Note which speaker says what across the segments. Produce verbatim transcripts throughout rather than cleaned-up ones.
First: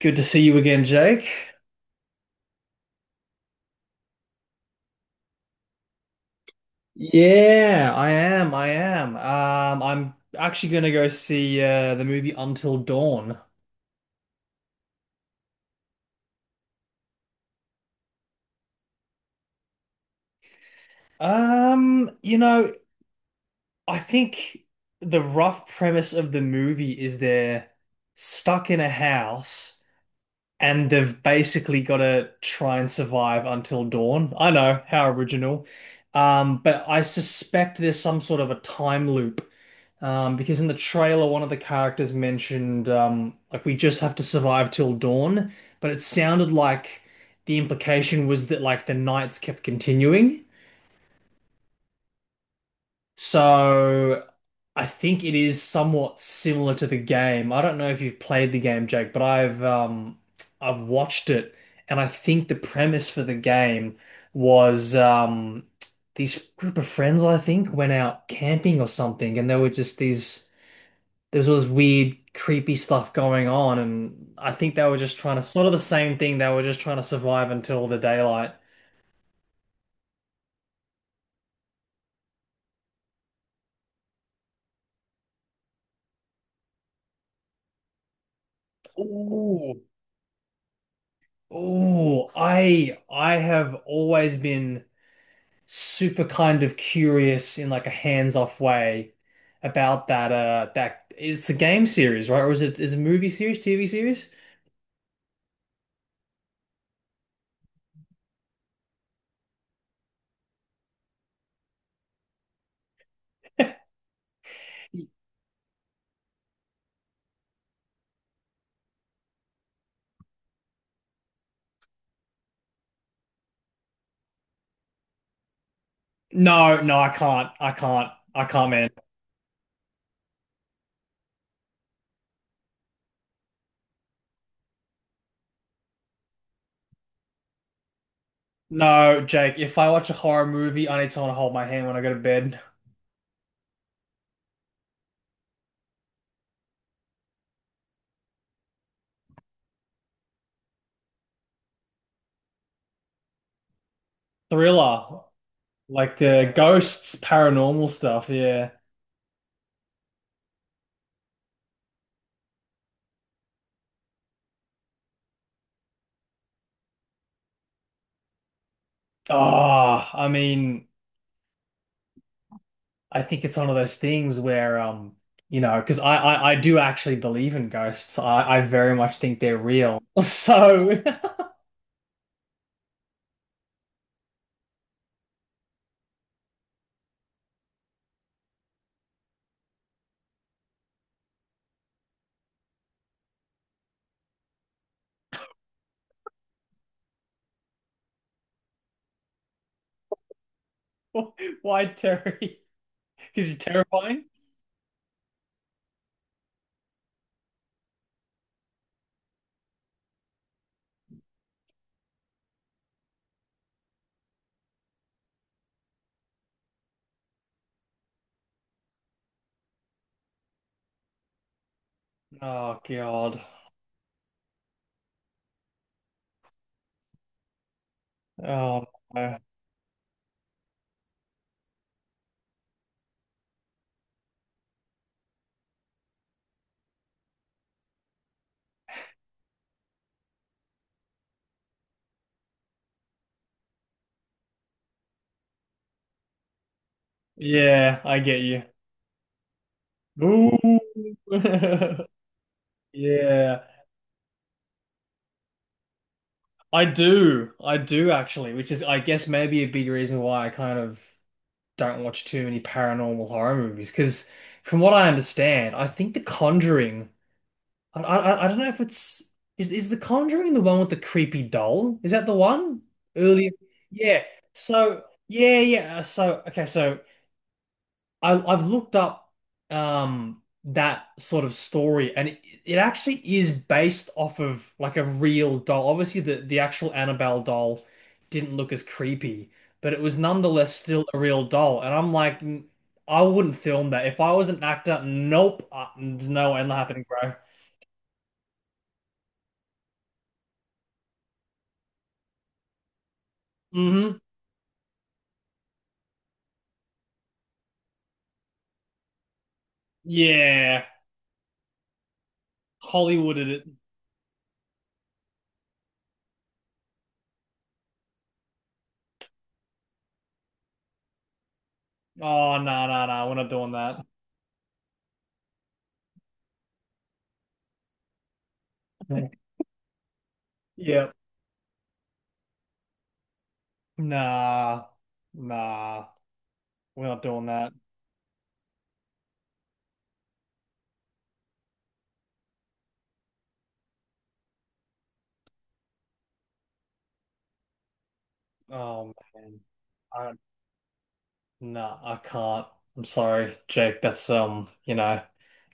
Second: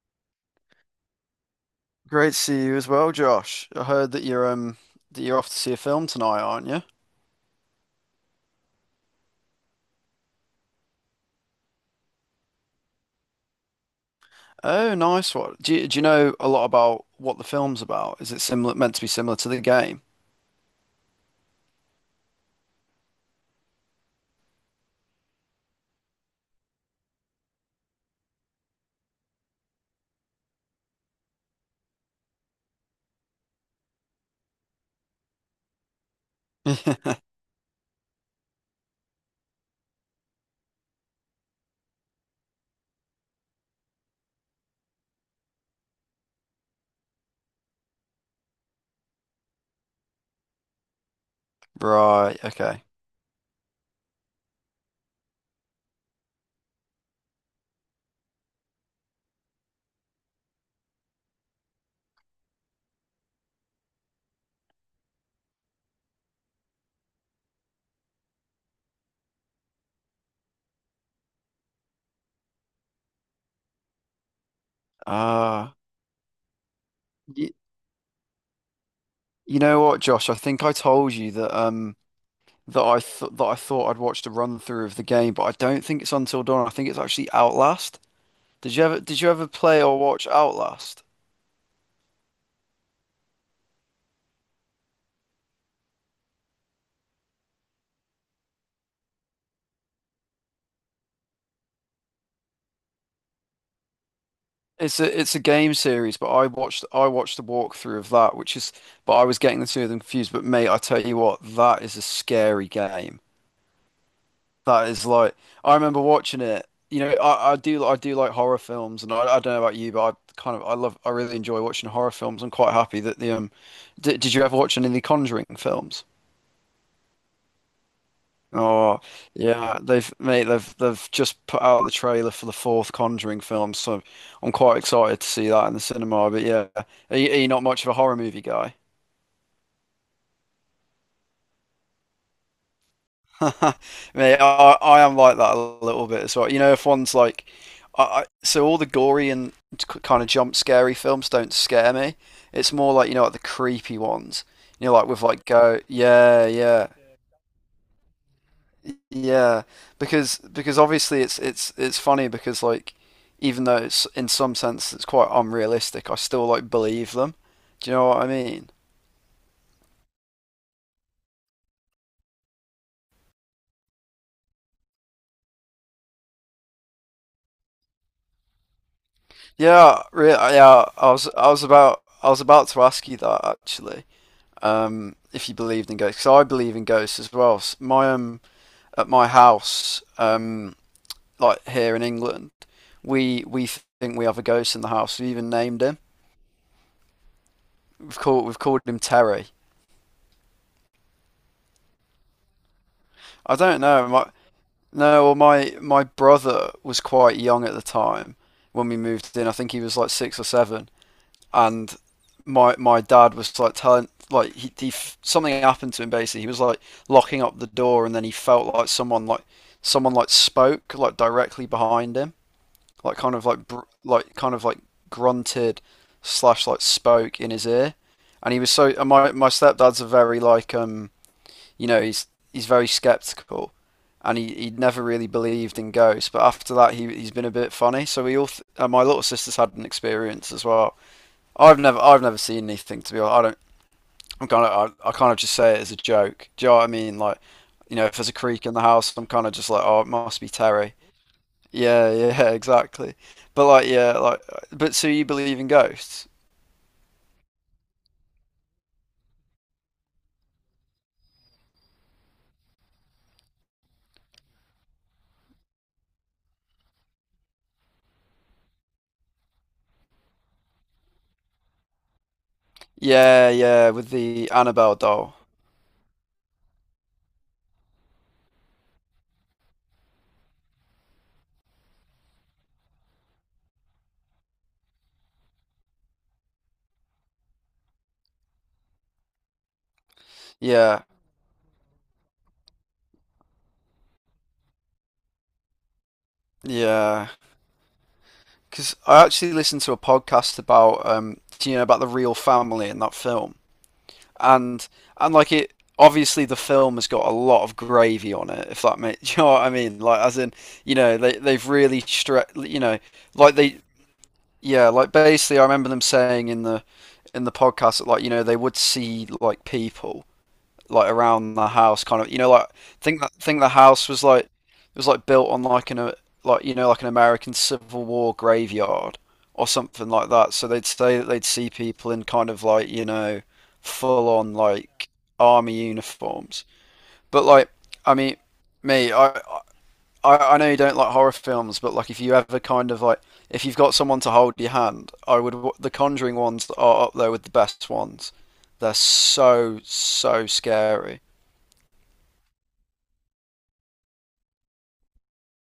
Speaker 1: Good to see you again, Jake.
Speaker 2: Great to see you as well, Josh. I heard that you're um that you're off to see a film tonight, aren't you?
Speaker 1: Yeah, I am. I am. Um, I'm actually gonna go see uh, the movie Until Dawn.
Speaker 2: Oh, nice one. Do you, do you know a lot about what the film's about? Is it similar meant to be similar to the game?
Speaker 1: Um, you know, I think the rough premise of the movie is they're stuck in a house and they've basically got to try and survive until dawn. I know, how original. Um, but I suspect there's some sort of a time loop. Um, because in the trailer, one of the characters mentioned, um, like, we just have to survive till dawn. But it sounded like the implication was that, like, the nights kept continuing.
Speaker 2: Right, okay.
Speaker 1: So I think it is somewhat similar to the game. I don't know if you've played the game, Jake, but I've um I've watched it and I think the premise for the game was um these group of friends I think went out camping or something and there were just these there was all this weird creepy stuff going on and I think they were just trying to sort of
Speaker 2: Ah,
Speaker 1: the same thing, they were just trying to survive
Speaker 2: y
Speaker 1: until the daylight.
Speaker 2: you know what, Josh? I think I told you that um that I th that I thought I'd watched a run through of the game, but I don't think it's Until Dawn. I think it's actually Outlast. Did you ever did you ever
Speaker 1: Ooh,
Speaker 2: play or watch Outlast?
Speaker 1: ooh, I I have always been super kind of curious in like a hands-off way about that uh that it's a game series, right? Or is it is it a movie series, T V series?
Speaker 2: It's a it's a game series, but I watched I watched the walkthrough of that, which is but I was getting the two of them confused. But mate, I tell you what, that is a scary game. That is like I remember watching it. You know, I, I do I do like horror films, and I, I don't know about you, but I kind of I love I really enjoy watching horror films. I'm quite happy that the um, did, did you ever watch any of the Conjuring films?
Speaker 1: No, no, I can't. I can't. I can't, man.
Speaker 2: Oh yeah, they've mate, they've they've just put out the trailer for the fourth Conjuring film, so I'm quite excited to see that in the cinema. But yeah, are you, are you not much of a horror movie guy?
Speaker 1: No, Jake, if I watch a horror movie, I need someone to hold my hand when I go to bed.
Speaker 2: Mate, I I am like that a little bit as well. You know, if one's like, I, I so all the gory and kind of jump scary films don't scare me. It's more like you know like the creepy ones. You know, like with
Speaker 1: Thriller,
Speaker 2: like go,
Speaker 1: like
Speaker 2: yeah,
Speaker 1: the
Speaker 2: yeah.
Speaker 1: ghosts, paranormal stuff, yeah.
Speaker 2: Yeah, because because obviously it's it's it's funny because like even though it's in some sense it's quite unrealistic, I still like believe them. Do you know what I mean?
Speaker 1: Oh, I mean, I think it's one of those things where, um, you know, because I, I I do actually believe in ghosts. I I very much think they're real.
Speaker 2: Yeah, really. Yeah,
Speaker 1: So
Speaker 2: I was I was about I was about to ask you that actually. Um, if you believed in ghosts, 'cause I believe in ghosts as well. S- My um at my house um like here in England, we we think we have a ghost in the house. We even named him. We've called we've called him Terry.
Speaker 1: why Terry? Because
Speaker 2: I
Speaker 1: he's
Speaker 2: don't
Speaker 1: terrifying.
Speaker 2: know. No, well, my my brother was quite young at the time when we moved in. I think he was like six or seven, and my my dad was like telling like he, he something happened to him basically. He was like locking up the door, and then he felt like someone like someone like spoke like directly behind him,
Speaker 1: Oh
Speaker 2: like kind
Speaker 1: God.
Speaker 2: of like br like kind of like grunted slash like spoke in his ear, and he was
Speaker 1: Oh
Speaker 2: so. And my
Speaker 1: no.
Speaker 2: my stepdad's a very like um you know, he's he's very skeptical, and he he never really believed in ghosts. But after that, he he's been a bit funny. So we all, th- uh, my little sister's had an experience as well. I've never I've never seen anything to be honest. I don't. I'm kind of I, I kind of just say it as a joke. Do you know what I mean? Like, you
Speaker 1: Yeah,
Speaker 2: know, if
Speaker 1: I
Speaker 2: there's a
Speaker 1: get you.
Speaker 2: creak in the house, I'm kind of just like, oh, it must be
Speaker 1: Ooh.
Speaker 2: Terry. Yeah, yeah, exactly.
Speaker 1: Yeah,
Speaker 2: But like, yeah, like, but so you believe in ghosts?
Speaker 1: I do. I do actually, which is I guess maybe a big reason why I kind of don't watch too many paranormal horror movies. Because from what I understand, I think The Conjuring. I, I I don't know if it's is is The Conjuring the one with the creepy doll? Is that the one?
Speaker 2: Yeah,
Speaker 1: Earlier.
Speaker 2: yeah, with
Speaker 1: Yeah.
Speaker 2: the Annabelle
Speaker 1: So
Speaker 2: doll.
Speaker 1: yeah, yeah. uh, So okay, so I I've looked up um that sort of story and it, it actually is based off of like a real doll. Obviously the the actual Annabelle doll didn't look as creepy, but it was nonetheless
Speaker 2: Yeah,
Speaker 1: still a real doll. And I'm like, "N- I wouldn't film that. If I was an actor, nope, uh, no, ain't happening,
Speaker 2: yeah.
Speaker 1: bro."
Speaker 2: Because I actually listened to a podcast about um, you know, about the real family in that film,
Speaker 1: Mhm.
Speaker 2: and and like it obviously the film has got a lot of gravy on it. If that makes you know what I mean, like as in
Speaker 1: Yeah,
Speaker 2: you know they they've really stretched you know
Speaker 1: Hollywooded
Speaker 2: like
Speaker 1: it.
Speaker 2: they yeah like basically I remember them saying in the in the podcast that like you know they would see like people like around the house, kind of you know
Speaker 1: Oh,
Speaker 2: like
Speaker 1: no, no,
Speaker 2: think
Speaker 1: no,
Speaker 2: that
Speaker 1: we're not
Speaker 2: think the
Speaker 1: doing that.
Speaker 2: house was like it was like built on like an a like you know like an American Civil War graveyard or something like that. So they'd
Speaker 1: Yep.
Speaker 2: say that they'd see people in kind of like you know full on
Speaker 1: Nah,
Speaker 2: like army
Speaker 1: nah,
Speaker 2: uniforms.
Speaker 1: we're not
Speaker 2: But
Speaker 1: doing
Speaker 2: like
Speaker 1: that.
Speaker 2: I mean, me I I, I know you don't like horror films, but like if you ever kind of like if you've got someone to hold your hand, I would w- the Conjuring ones are up there with the best ones. They're
Speaker 1: Oh man,
Speaker 2: so
Speaker 1: I
Speaker 2: so scary.
Speaker 1: nah, I can't. I'm sorry, Jake. That's um, you know,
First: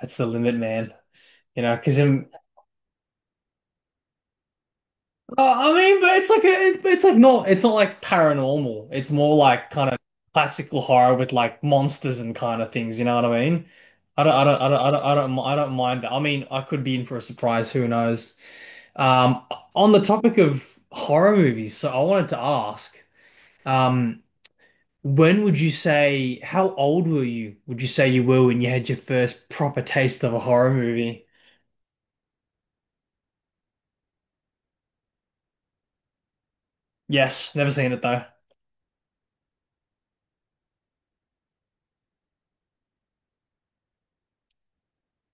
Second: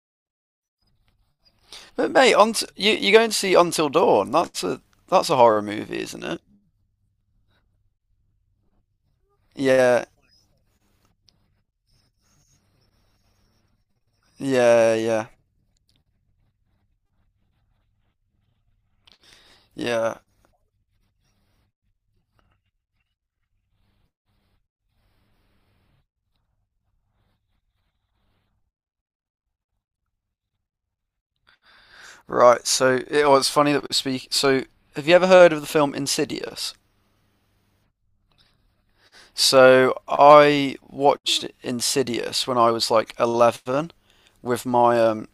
Speaker 1: that's the limit, man. You know, because
Speaker 2: But mate, on t- you you're going to see Until Dawn. That's a that's a
Speaker 1: Uh,
Speaker 2: horror
Speaker 1: I mean,
Speaker 2: movie,
Speaker 1: but
Speaker 2: isn't
Speaker 1: it's
Speaker 2: it?
Speaker 1: like a, it's, it's like not it's not like paranormal. It's more like kind of
Speaker 2: Yeah,
Speaker 1: classical horror with like monsters and kind of things. You know what I mean? I don't I don't I don't I
Speaker 2: yeah,
Speaker 1: don't I
Speaker 2: yeah,
Speaker 1: don't, mi- I don't mind that. I mean, I could be in for a surprise. Who knows? Um, on the
Speaker 2: yeah.
Speaker 1: topic of horror movies, so I wanted to ask, um, when would you say how old were you? Would you say you were when you had your first proper taste of a horror movie?
Speaker 2: Right. So it, was funny that we speak. So have you ever heard of the film Insidious?
Speaker 1: Yes, never seen it though.
Speaker 2: So I watched Insidious when I was like eleven with my um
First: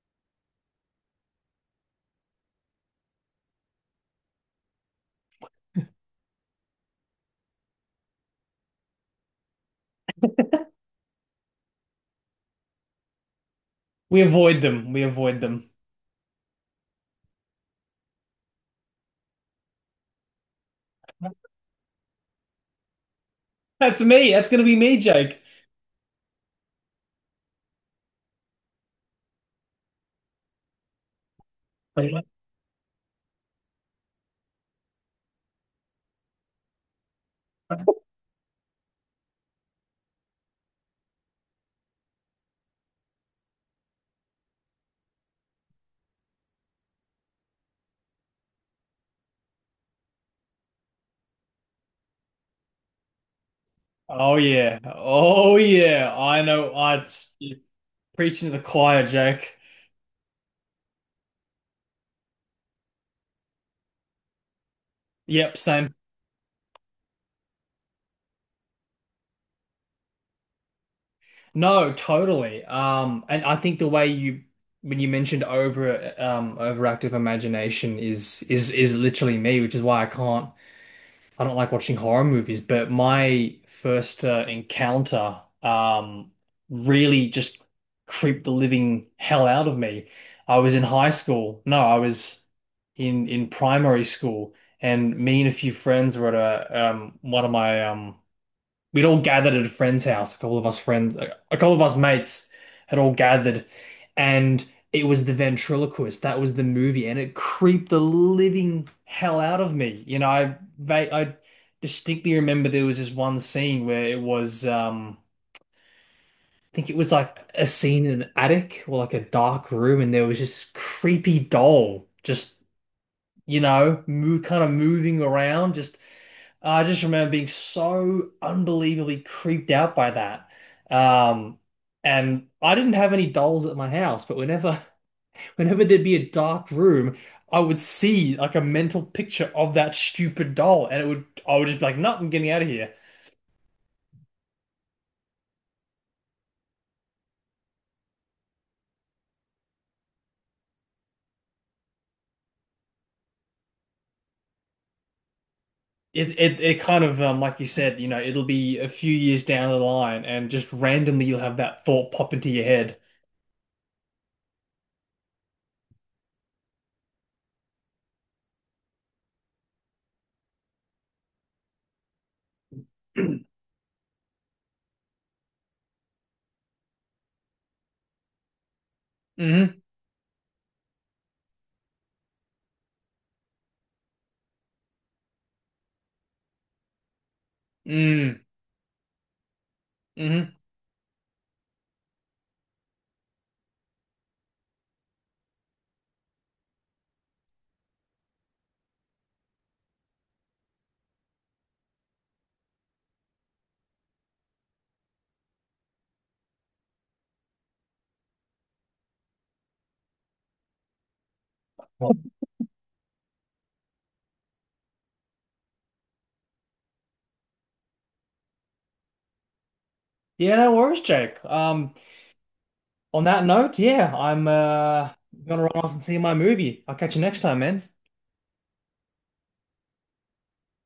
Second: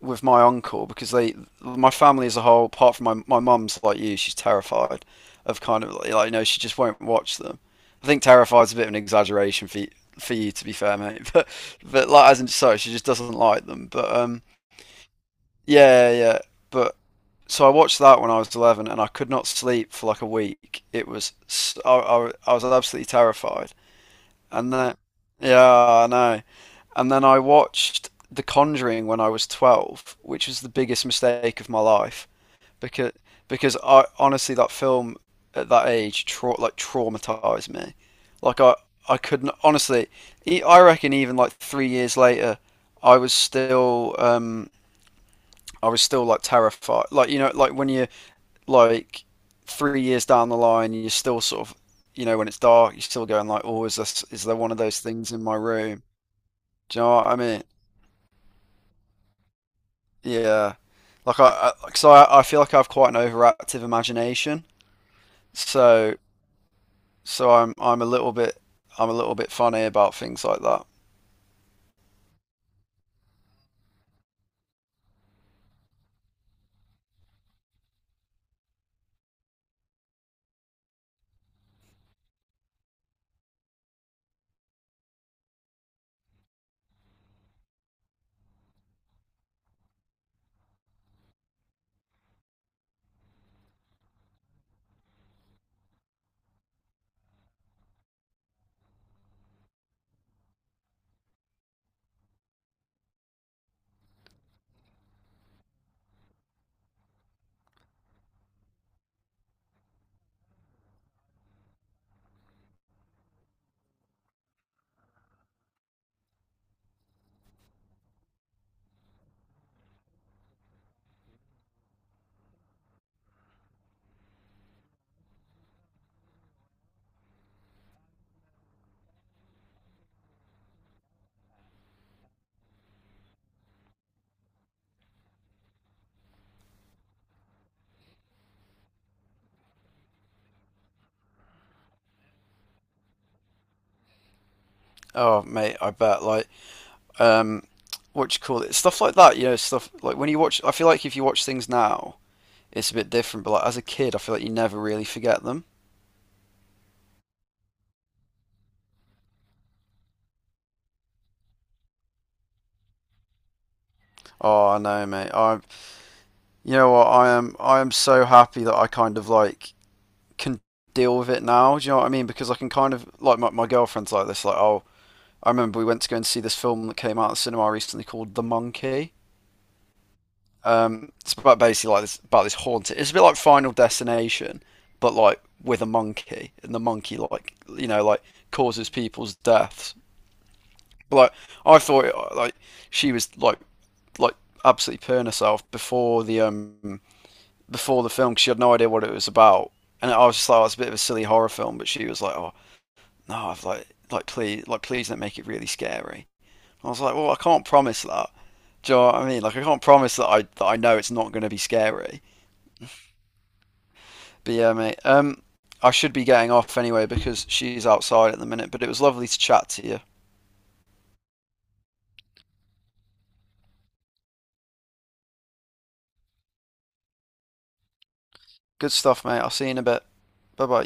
Speaker 2: with my uncle because they, my family as a whole, apart from my my mum's like you, she's terrified of kind of like you know she just won't watch them. I think terrified's a bit of an exaggeration for you, for you to be fair, mate. But but like as in so she just doesn't like them. But
Speaker 1: We
Speaker 2: um
Speaker 1: avoid them. We avoid them.
Speaker 2: yeah yeah. But so I watched that when I was eleven and I could not sleep for like a week. It was I I I was absolutely terrified.
Speaker 1: That's me. That's going to
Speaker 2: And
Speaker 1: be
Speaker 2: then,
Speaker 1: me, Jake.
Speaker 2: yeah, I know. And then I watched The Conjuring when I was twelve, which was the biggest mistake of my life because because I honestly that film at that age tra- like traumatized me. Like I I couldn't honestly e- I reckon even like three years later I was still um I was still like terrified. Like you know like when you like three years down the line, you're still sort of, you know, when it's dark, you're still going like, oh, is this
Speaker 1: Oh
Speaker 2: is there one of
Speaker 1: yeah.
Speaker 2: those things in my
Speaker 1: Oh
Speaker 2: room?
Speaker 1: yeah. I know.
Speaker 2: Do
Speaker 1: I
Speaker 2: you know what I mean?
Speaker 1: preaching to the choir, Jake.
Speaker 2: Yeah, like I, I like, so I, I feel like I have quite an overactive imagination,
Speaker 1: Yep, same.
Speaker 2: so so I'm I'm a little bit I'm a little bit funny about things like that.
Speaker 1: No, totally. Um, and I think the way you when you mentioned over um overactive imagination is is is literally me, which is why I can't, I don't like watching horror movies, but my first uh, encounter, um, really just creeped the living hell out of me. I was in high school. No, I was in in primary school, and me and a few friends were at a um, one of my um, we'd all gathered at a friend's house. A couple of us friends, a couple of us mates had all gathered, and it was The Ventriloquist. That was the movie, and it creeped the living hell out of me. You know, I va- I distinctly remember there was this one scene where it was, um, I think it was like a scene in an attic or like a dark room, and there was just this creepy doll just, you know, move kind of moving around. Just I just remember being so unbelievably creeped out by that. Um, and I didn't have any dolls at my house, but whenever whenever there'd be a dark room, I would see like a mental picture of that stupid doll, and it would I would just be like, "No, I'm getting out of here."
Speaker 2: Oh, mate, I bet like um, what you call it, stuff like that. You know, stuff like when you watch, I feel like if you watch things now, it's a bit different, but like as a kid, I feel like you never really forget them.
Speaker 1: It it it kind of, um, like you said, you know, it'll be a few years down the line, and just randomly you'll have that thought pop into your head.
Speaker 2: Oh, I know, mate. I You know what? I am I am so happy that I kind of like can deal with it now. Do you know what I mean? Because I can kind of like my, my girlfriend's like this. Like, oh, I remember we went to go and see this film that came out at the cinema recently called The Monkey.
Speaker 1: hmm.
Speaker 2: Um, it's about basically like this about this haunted. It's a bit like Final Destination, but like with a monkey, and the monkey like you know like
Speaker 1: Mm.
Speaker 2: causes people's deaths.
Speaker 1: Hmm.
Speaker 2: But like I thought like she was like like absolutely purring herself before the um before the film because she had no idea what it was about, and I was just like, oh, it's a bit of a silly horror film. But she was like, oh no, I've like like please like please don't make it really scary. And I was like, well, I can't promise that. Do you know what I mean? Like, I can't promise that I that I know it's not going to be scary. But yeah, mate. Um, I should be getting off anyway because she's outside at the minute. But it was lovely to chat to you.
Speaker 1: Yeah, no worries, Jake. Um, on that note, yeah, I'm uh gonna run off and see my movie. I'll catch you next time, man.
Speaker 2: Good stuff, mate. I'll see you in a bit. Bye bye.